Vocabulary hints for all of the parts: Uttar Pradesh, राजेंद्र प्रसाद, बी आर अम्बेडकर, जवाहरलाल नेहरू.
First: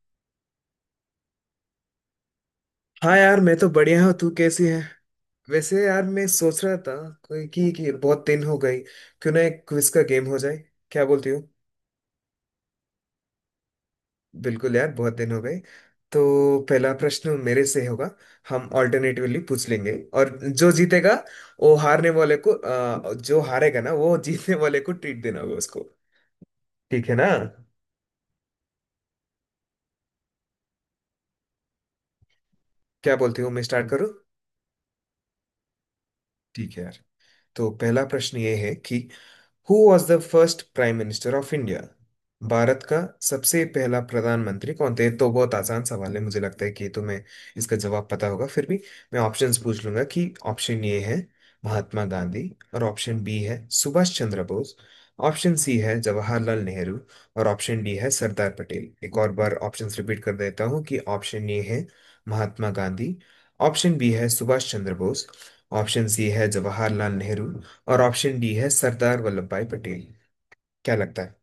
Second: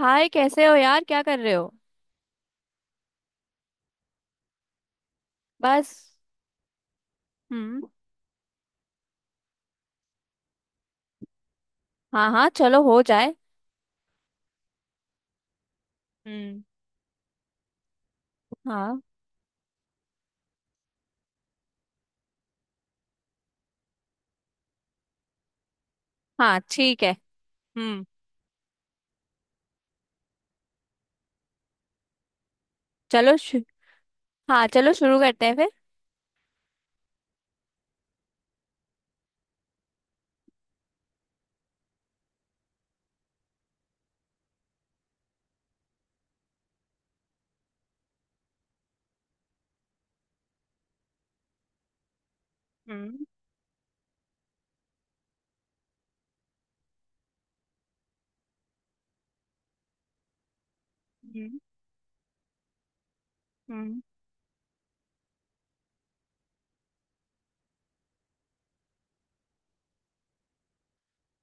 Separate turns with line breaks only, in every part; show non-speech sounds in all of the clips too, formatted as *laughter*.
हाय कैसे हो यार, क्या कर रहे हो।
हाँ यार, मैं तो बढ़िया हूँ। तू कैसी है? वैसे
बस।
यार, मैं सोच रहा था कोई कि,
हम्म।
कि बहुत दिन हो गई। क्यों ना एक क्विज का गेम हो जाए? क्या बोलती हो?
हाँ हाँ, चलो हो जाए।
बिल्कुल यार, बहुत दिन हो गए। तो
हम्म।
पहला प्रश्न मेरे से होगा। हम
हाँ
ऑल्टरनेटिवली पूछ लेंगे। और जो जीतेगा वो हारने वाले को जो हारेगा ना वो जीतने वाले को ट्रीट देना होगा उसको।
हाँ, ठीक
ठीक
है।
है ना?
हम्म।
क्या
चलो
बोलती हो,
शु...
मैं स्टार्ट करूँ?
हाँ चलो शुरू करते हैं फिर।
ठीक है यार। तो पहला प्रश्न ये है कि who was the first prime minister of India, Bharat का सबसे पहला प्रधानमंत्री कौन थे। तो बहुत आसान सवाल है, मुझे लगता है कि तुम्हें इसका जवाब पता होगा। फिर भी मैं ऑप्शंस पूछ लूंगा कि ऑप्शन ए है महात्मा गांधी और ऑप्शन
हम्म।
बी है सुभाष चंद्र बोस। ऑप्शन सी है जवाहरलाल नेहरू और ऑप्शन डी है सरदार पटेल। एक और बार ऑप्शंस रिपीट कर देता हूँ कि ऑप्शन
हम्म।
ए है Mahatma Gandhi, option
hmm.
B है सुभाष चंद्र बोस, ऑप्शन सी है जवाहरलाल नेहरू और ऑप्शन डी है सरदार वल्लभ भाई पटेल। क्या लगता है?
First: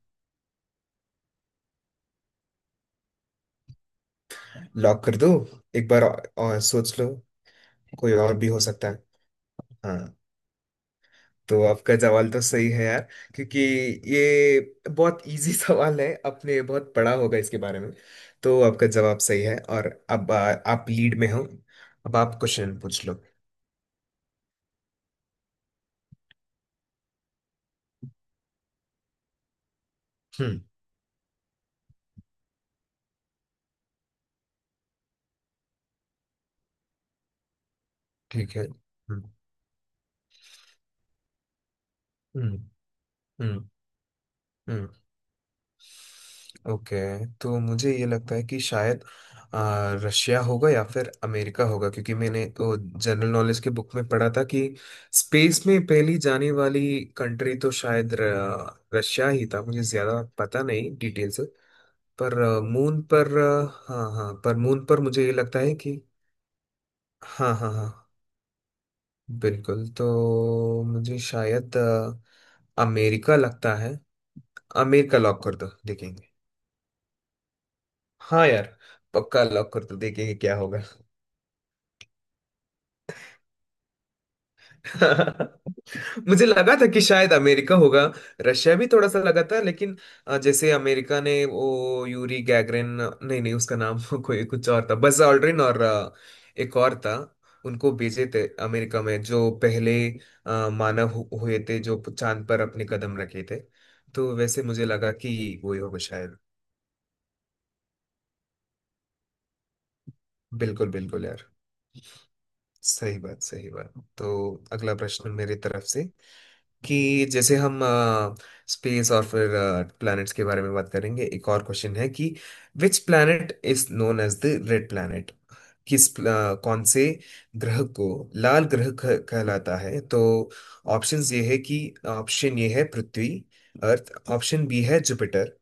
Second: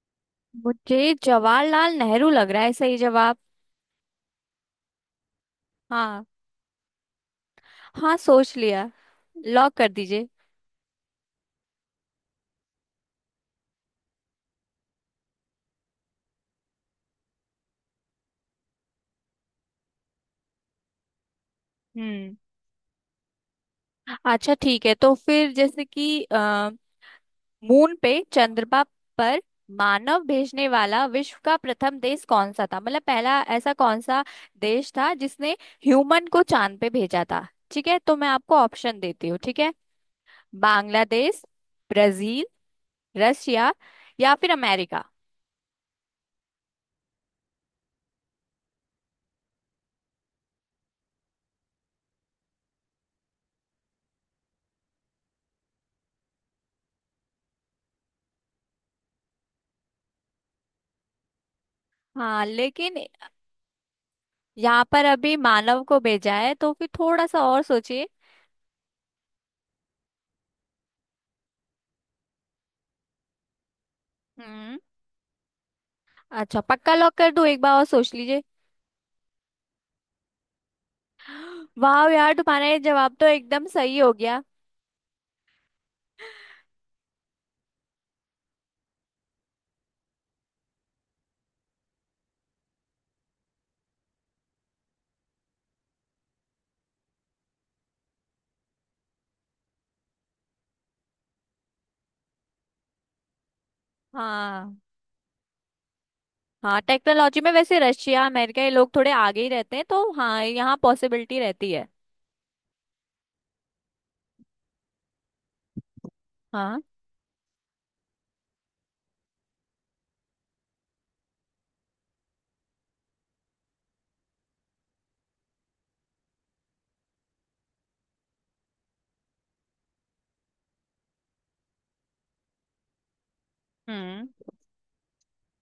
मुझे जवाहरलाल नेहरू लग रहा है सही जवाब।
लॉक कर दो। एक बार
हाँ।
और सोच लो। कोई
हाँ
और भी
सोच
हो
लिया।
सकता है।
लॉक कर
हाँ।
दीजिए।
तो आपका सवाल तो सही है यार, क्योंकि ये बहुत इजी *laughs* सवाल है। आपने बहुत पढ़ा होगा इसके बारे में, तो आपका जवाब सही है। और अब आप लीड में हो। अब
हम्म।
आप क्वेश्चन पूछ लो।
अच्छा ठीक है, तो फिर जैसे कि मून पे, चंद्रमा पर मानव
हम्म।
भेजने वाला विश्व का प्रथम देश कौन सा था। मतलब पहला ऐसा कौन सा देश था जिसने ह्यूमन को चांद पे भेजा था। ठीक है, तो मैं आपको
ठीक है।
ऑप्शन
हम्म।
देती हूँ। ठीक है। बांग्लादेश, ब्राजील,
हम्म। हम्म।
रसिया या फिर
हम्म।
अमेरिका।
ओके। तो मुझे ये लगता है कि शायद रशिया होगा या फिर अमेरिका होगा, क्योंकि मैंने वो जनरल नॉलेज के बुक में पढ़ा था कि स्पेस में पहली जाने वाली कंट्री तो शायद रशिया ही था। मुझे ज्यादा पता नहीं डिटेल से। पर
हाँ
मून
लेकिन
पर हाँ हाँ, पर
यहाँ
मून पर
पर
मुझे ये
अभी
लगता है
मानव को
कि।
भेजा है, तो फिर थोड़ा सा
हाँ
और
हाँ हाँ।
सोचिए।
बिल्कुल, तो मुझे शायद अमेरिका लगता है।
हम्म।
अमेरिका लॉक कर दो, देखेंगे।
अच्छा पक्का लॉक कर दूं, एक बार और सोच लीजिए।
हाँ यार, पक्का लॉक कर दो, देखेंगे क्या होगा।
*gasps* वाह यार, तुम्हारा ये जवाब तो एकदम सही हो गया।
*laughs* मुझे लगा था कि शायद अमेरिका होगा। रशिया भी थोड़ा सा लगा था, लेकिन जैसे अमेरिका ने वो यूरी गैगरिन। नहीं नहीं, उसका नाम *laughs* कोई कुछ और था। बस ऑल्ड्रिन और एक और था। उनको भेजे थे अमेरिका में, जो पहले मानव हुए थे जो चांद पर अपने कदम रखे थे। तो वैसे
हाँ।
मुझे लगा कि वो ही होगा शायद।
हाँ टेक्नोलॉजी में वैसे रशिया अमेरिका, ये लोग थोड़े आगे ही रहते हैं, तो हाँ यहाँ
बिल्कुल बिल्कुल
पॉसिबिलिटी
यार।
रहती है।
सही बात, सही बात। तो अगला प्रश्न मेरी तरफ से
हाँ।
कि जैसे हम स्पेस और फिर प्लैनेट्स के बारे में बात करेंगे। एक और क्वेश्चन है कि which planet is known as the red planet, किस प्ला- कौन से ग्रह को लाल ग्रह कहलाता है। तो ऑप्शंस ये है कि ऑप्शन ये है पृथ्वी, अर्थ,
हम्म।
ऑप्शन बी है जुपिटर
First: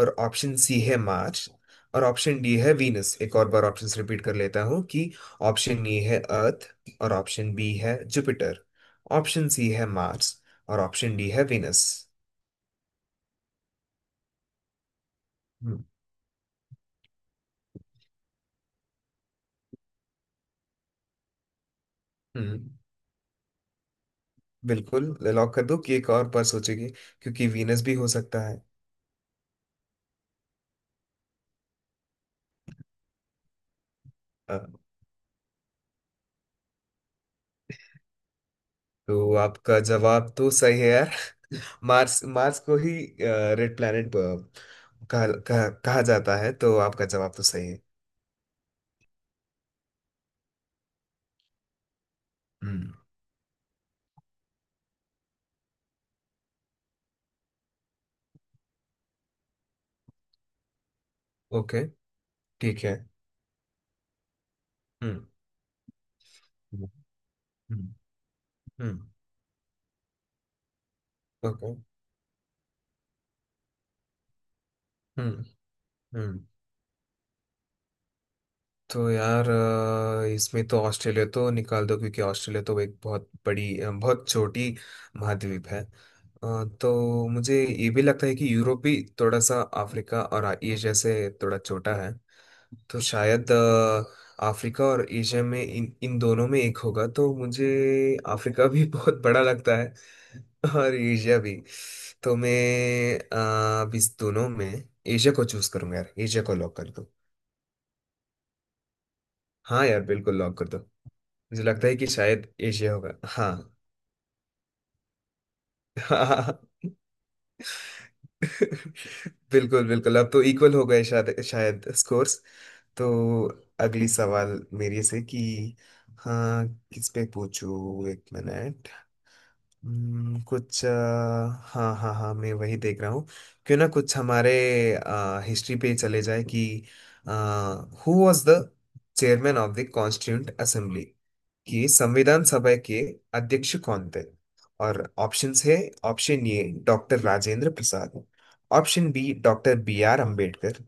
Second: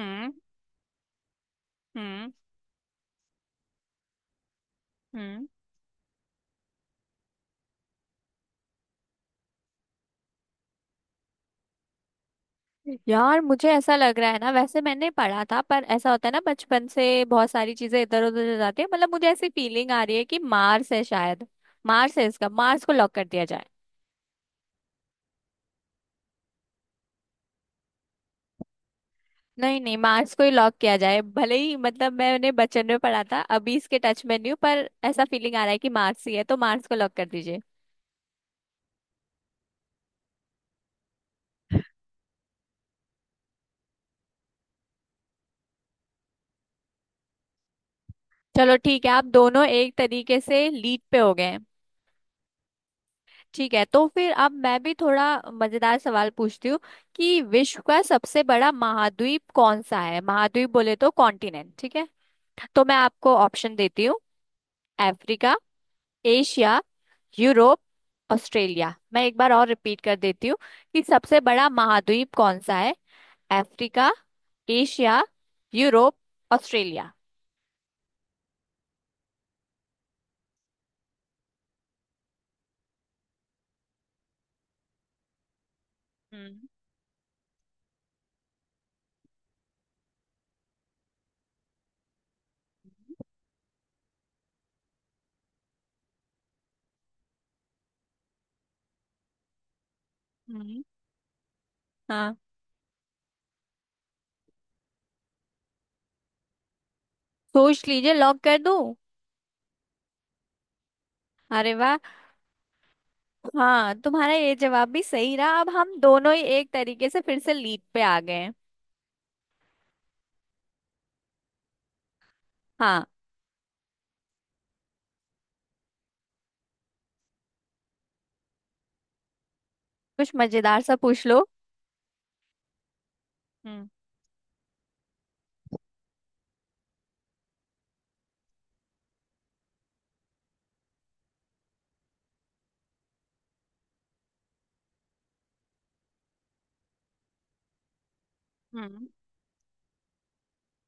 और ऑप्शन सी है मार्स और
हम्म।
ऑप्शन डी है वीनस। एक और बार ऑप्शंस रिपीट कर लेता हूँ कि
हम्म।
ऑप्शन ए है अर्थ और ऑप्शन बी है जुपिटर, ऑप्शन सी है मार्स और ऑप्शन डी है वीनस।
यार मुझे ऐसा लग रहा है ना, वैसे मैंने पढ़ा था,
हम्म।
पर ऐसा होता है ना बचपन से बहुत सारी चीजें इधर उधर हो जाती है। मतलब मुझे ऐसी फीलिंग आ रही है कि मार्स है शायद। मार्स है इसका,
हम्म।
मार्स को लॉक कर दिया जाए।
बिल्कुल लॉक कर दो, कि एक और पर सोचेगी? क्योंकि वीनस भी हो सकता है।
नहीं नहीं, मार्स को ही लॉक किया जाए। भले ही मतलब मैंने बचपन में पढ़ा था, अभी इसके टच में नहीं हूँ,
अ,
पर ऐसा फीलिंग आ रहा है कि मार्स ही है, तो मार्स को लॉक कर दीजिए।
तो आपका जवाब तो सही है यार। *laughs* मार्स, मार्स को ही रेड प्लैनेट कहा जाता है, तो आपका जवाब तो सही है।
चलो ठीक है, आप दोनों एक तरीके से लीड पे हो गए हैं।
हम्म।
ठीक है, तो फिर अब मैं भी थोड़ा मजेदार सवाल पूछती हूँ कि विश्व का सबसे बड़ा महाद्वीप कौन सा है। महाद्वीप बोले तो कॉन्टिनेंट,
ओके।
ठीक है। तो
ठीक
मैं
है।
आपको ऑप्शन देती हूँ।
हम्म।
अफ्रीका, एशिया, यूरोप,
हम्म।
ऑस्ट्रेलिया।
हम्म।
मैं एक बार और रिपीट कर देती हूँ कि सबसे
ओके।
बड़ा
हम्म। Okay।
महाद्वीप कौन सा है। अफ्रीका, एशिया,
हम्म।
यूरोप,
हम्म।
ऑस्ट्रेलिया।
तो यार इसमें तो ऑस्ट्रेलिया तो निकाल दो, क्योंकि ऑस्ट्रेलिया तो एक बहुत बड़ी बहुत छोटी महाद्वीप है।
हम्म।
तो मुझे ये भी लगता है कि यूरोप भी थोड़ा सा अफ्रीका और एशिया से थोड़ा छोटा है। तो शायद अफ्रीका और एशिया में इन इन दोनों में एक होगा। तो मुझे अफ्रीका भी *laughs* बहुत बड़ा लगता है
हम्म।
और एशिया भी।
हाँ।
तो मैं अब इस दोनों में एशिया को चूज करूंगा यार। एशिया को लॉक कर दो।
सोच लीजिए, लॉक कर दूं।
हाँ यार, बिल्कुल लॉक कर दो। मुझे
अरे
लगता
वाह!
है कि शायद एशिया होगा, हाँ।
हाँ तुम्हारा ये जवाब भी सही रहा, अब हम दोनों ही एक
*laughs*
तरीके से फिर से लीड पे आ गए हैं।
बिल्कुल बिल्कुल। अब तो इक्वल हो गए शायद शायद स्कोर्स।
हाँ।
तो अगली सवाल मेरे से कि। हाँ, किस पे पूछूं, एक मिनट।
कुछ मजेदार
कुछ
सा पूछ लो।
हाँ हाँ हाँ, मैं वही देख रहा हूँ। क्यों ना
हम्म।
कुछ हमारे हिस्ट्री पे चले जाए कि who was the chairman of the constituent assembly, कि संविधान सभा के अध्यक्ष कौन थे। और ऑप्शंस है option A doctor राजेंद्र प्रसाद,
hmm.
Option B doctor B R Ambedkar,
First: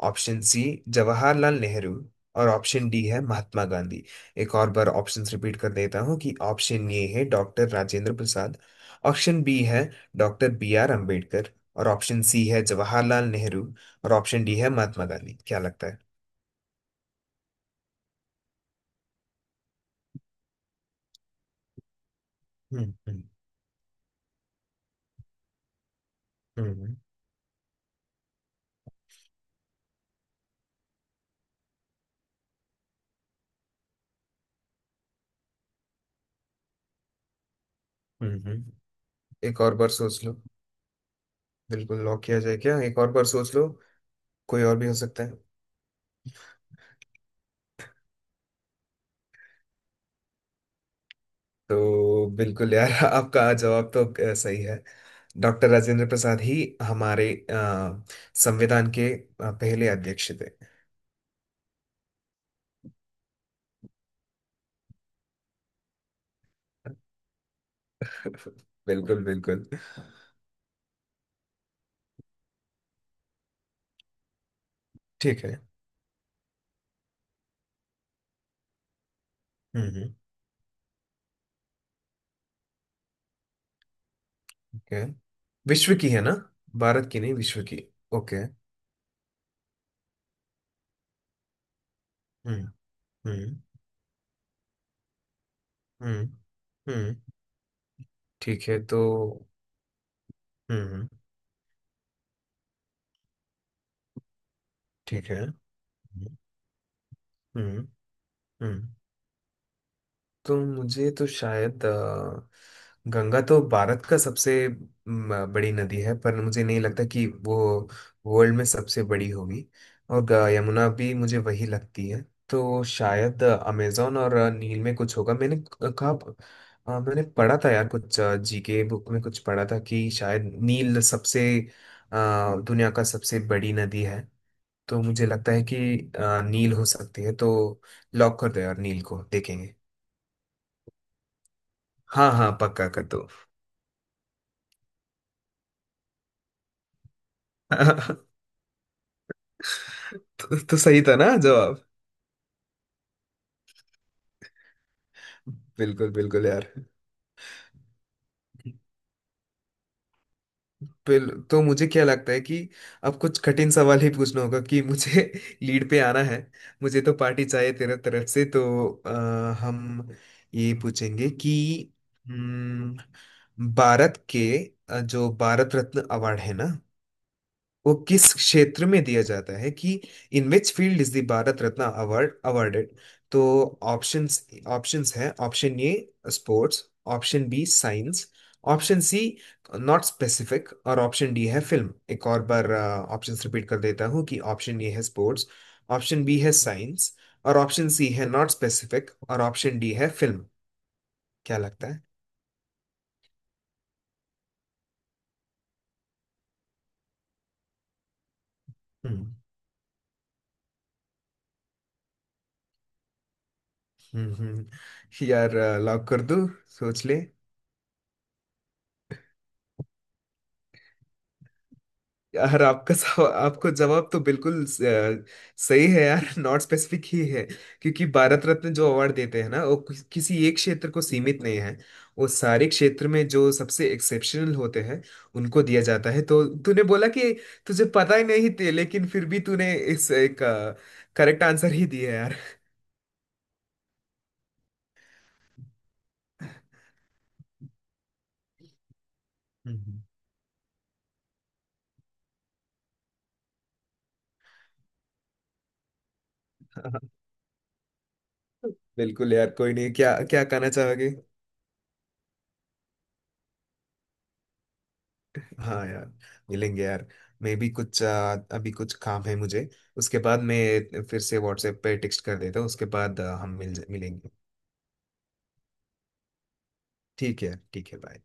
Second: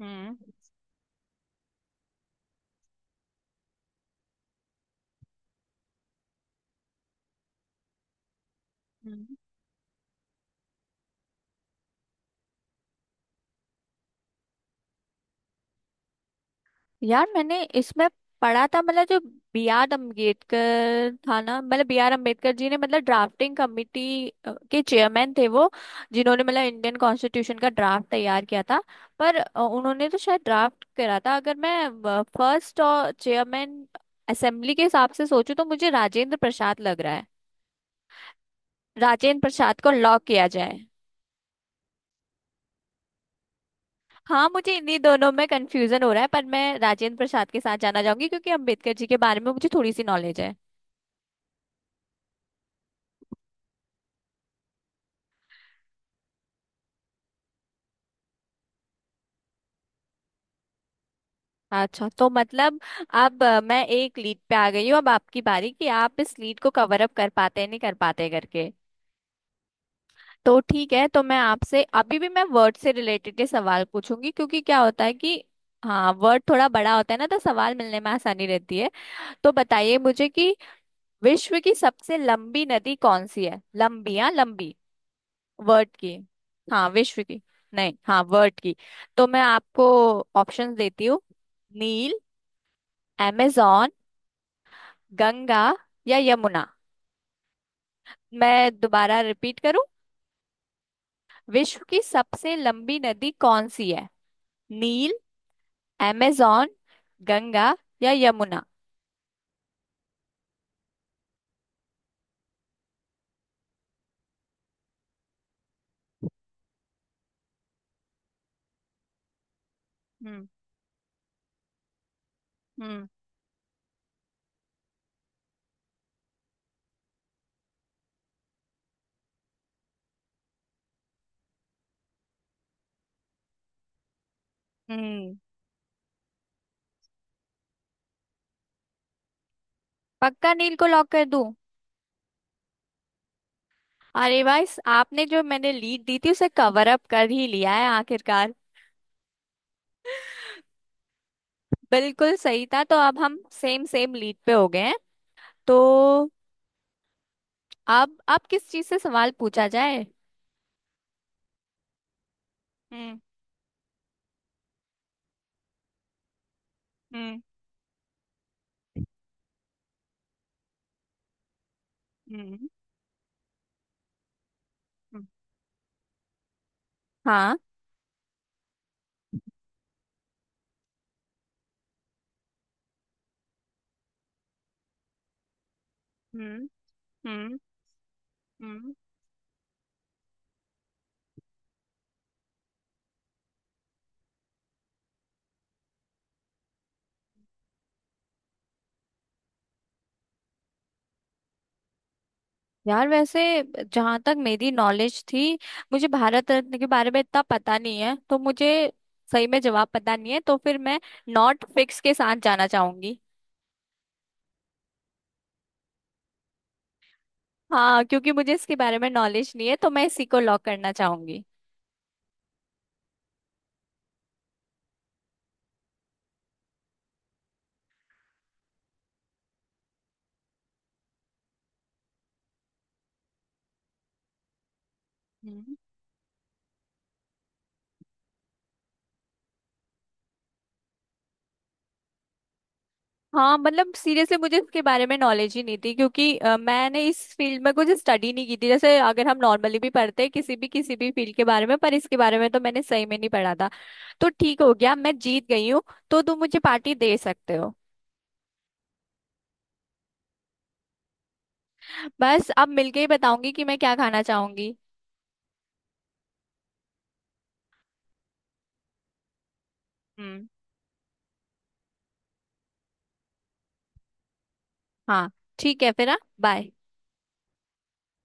hmm.
Option C जवाहरलाल नेहरू और ऑप्शन डी है महात्मा गांधी। एक और बार ऑप्शंस रिपीट कर देता हूँ कि ऑप्शन ए है doctor राजेंद्र प्रसाद,
hmm.
Option B है डॉक्टर बी आर अंबेडकर और ऑप्शन सी है जवाहरलाल नेहरू और ऑप्शन डी है महात्मा गांधी। क्या लगता है?
यार मैंने इसमें पढ़ा था मतलब, जो बी आर अम्बेडकर था ना, मतलब बी आर अम्बेडकर जी ने
हम्म।
मतलब
हम्म।
ड्राफ्टिंग कमेटी के चेयरमैन थे वो, जिन्होंने मतलब इंडियन
हम्म।
कॉन्स्टिट्यूशन का ड्राफ्ट तैयार किया था। पर उन्होंने तो शायद ड्राफ्ट करा था। अगर मैं फर्स्ट और चेयरमैन असेंबली के हिसाब से सोचूं तो मुझे राजेंद्र प्रसाद लग रहा है।
हम्म। हम्म।
राजेंद्र
एक और
प्रसाद
बार
को लॉक
सोच लो।
किया जाए।
बिल्कुल लॉक किया जाए क्या? एक और बार सोच लो।
हाँ
कोई
मुझे
और भी हो
इन्हीं
सकता
दोनों
है।
में कंफ्यूजन हो रहा है, पर मैं राजेंद्र प्रसाद के साथ जाना चाहूंगी क्योंकि अम्बेडकर जी के बारे में मुझे थोड़ी सी नॉलेज है।
तो बिल्कुल यार *laughs* आपका जवाब तो सही है। डॉक्टर राजेंद्र प्रसाद ही हमारे संविधान के पहले अध्यक्ष थे।
अच्छा तो मतलब अब मैं एक लीड पे आ गई हूँ। अब आपकी बारी कि आप इस लीड को कवर अप कर पाते हैं नहीं कर पाते
*laughs*
करके।
बिल्कुल बिल्कुल।
तो ठीक है, तो मैं आपसे अभी भी मैं वर्ड से रिलेटेड के सवाल पूछूंगी, क्योंकि क्या होता है कि
ठीक है।
हाँ वर्ड थोड़ा बड़ा होता है ना, तो सवाल मिलने में आसानी रहती है। तो
हम्म।
बताइए
हम्म।
मुझे कि विश्व की सबसे लंबी नदी कौन सी है। लंबी, हाँ लंबी।
ओके,
वर्ड
विश्व की
की।
है ना?
हाँ
भारत की
विश्व
नहीं,
की।
विश्व की।
नहीं, हाँ
ओके।
वर्ड की। तो मैं आपको ऑप्शंस देती हूँ। नील,
हम्म। हम्म।
amazon, गंगा या
हम्म।
यमुना।
हम्म। ठीक
मैं
है तो।
दोबारा रिपीट करूं।
हम्म।
विश्व की सबसे लंबी नदी कौन सी है। नील,
ठीक है। हम्म।
अमेजॉन, गंगा
हम्म।
या यमुना।
हम्म। तो मुझे तो शायद गंगा तो भारत का सबसे बड़ी नदी है। पर मुझे नहीं लगता कि वो वर्ल्ड में सबसे बड़ी होगी। और
हम्म।
यमुना भी मुझे वही लगती है। तो
हम्म।
शायद अमेजोन और नील में कुछ होगा, मैंने कहा। मैंने पढ़ा था यार, कुछ जी के बुक में कुछ पढ़ा था कि शायद नील सबसे अ, दुनिया का सबसे बड़ी नदी है। तो मुझे
हम्म।
लगता है कि नील हो सकती है। तो लॉक कर दो यार, नील को देखेंगे।
पक्का नील को लॉक कर दूं।
हाँ हाँ, पक्का कर दो। *laughs*
अरे भाई, आपने जो मैंने लीड दी थी उसे कवर अप कर ही लिया है
तो,
आखिरकार।
तो सही था ना जवाब?
बिल्कुल सही था, तो अब हम सेम सेम लीड पे हो गए हैं।
बिल्कुल
तो
बिल्कुल यार।
अब किस चीज से सवाल पूछा जाए।
तो मुझे क्या लगता है कि
हम्म।
अब कुछ कठिन सवाल ही पूछना होगा, कि मुझे *laughs* लीड पे आना है। मुझे तो
हम्म।
पार्टी चाहिए तेरे तरफ से, तो हम ये पूछेंगे कि।
हम्म।
हम्म, भारत के
हम्म।
जो भारत रत्न अवार्ड है ना
हाँ।
वो किस क्षेत्र में दिया जाता है, कि in which field is the Bharat Ratna award awarded. तो ऑप्शंस ऑप्शंस है option A
hmm.
Sports, option
hmm.
B science,
hmm.
Option C not specific और ऑप्शन डी है फिल्म। एक और बार ऑप्शंस रिपीट कर देता हूँ कि ऑप्शन ए है स्पोर्ट्स, ऑप्शन बी है साइंस और ऑप्शन सी है नॉट स्पेसिफिक और ऑप्शन डी है फिल्म। क्या लगता है?
यार वैसे जहां तक मेरी नॉलेज थी, मुझे भारत रत्न के बारे में इतना पता नहीं है, तो मुझे
हम्म।
सही में जवाब पता नहीं है, तो फिर मैं नॉट फिक्स के साथ जाना चाहूंगी।
हम्म। हम्म। यार लॉक कर दूं, सोच ले।
हाँ क्योंकि मुझे इसके बारे में नॉलेज नहीं है, तो मैं इसी को लॉक करना चाहूंगी।
यार आपका आपको जवाब तो बिल्कुल सही है यार। *laughs* नॉट स्पेसिफिक ही है, क्योंकि भारत रत्न जो अवार्ड देते हैं ना वो किसी एक क्षेत्र को सीमित नहीं है। वो सारे क्षेत्र में जो सबसे एक्सेप्शनल होते हैं उनको
हम्म।
दिया जाता है। तो तूने बोला कि तुझे पता ही नहीं थे, लेकिन फिर भी तूने इस एक करेक्ट आंसर ही दिया है यार।
हाँ मतलब सीरियसली मुझे इसके बारे में नॉलेज ही नहीं थी, क्योंकि मैंने इस फील्ड में कुछ स्टडी नहीं की थी। जैसे अगर हम नॉर्मली भी
हम्म।
पढ़ते हैं किसी भी फील्ड के बारे में, पर इसके बारे में तो मैंने सही में नहीं पढ़ा था। तो ठीक हो गया, मैं जीत गई हूँ। तो तुम मुझे पार्टी दे
*laughs*
सकते हो।
बिल्कुल यार, कोई नहीं। क्या क्या कहना चाहोगे?
बस अब मिलके ही बताऊंगी कि मैं क्या खाना चाहूंगी।
हाँ यार, मिलेंगे यार। मैं भी कुछ अभी कुछ काम है मुझे। उसके बाद
हम्म।
मैं फिर से व्हाट्सएप पे टेक्स्ट कर देता हूँ। उसके बाद हम मिलेंगे।
हाँ। ठीक है फिर, हाँ बाय।
ठीक है ठीक है, बाय।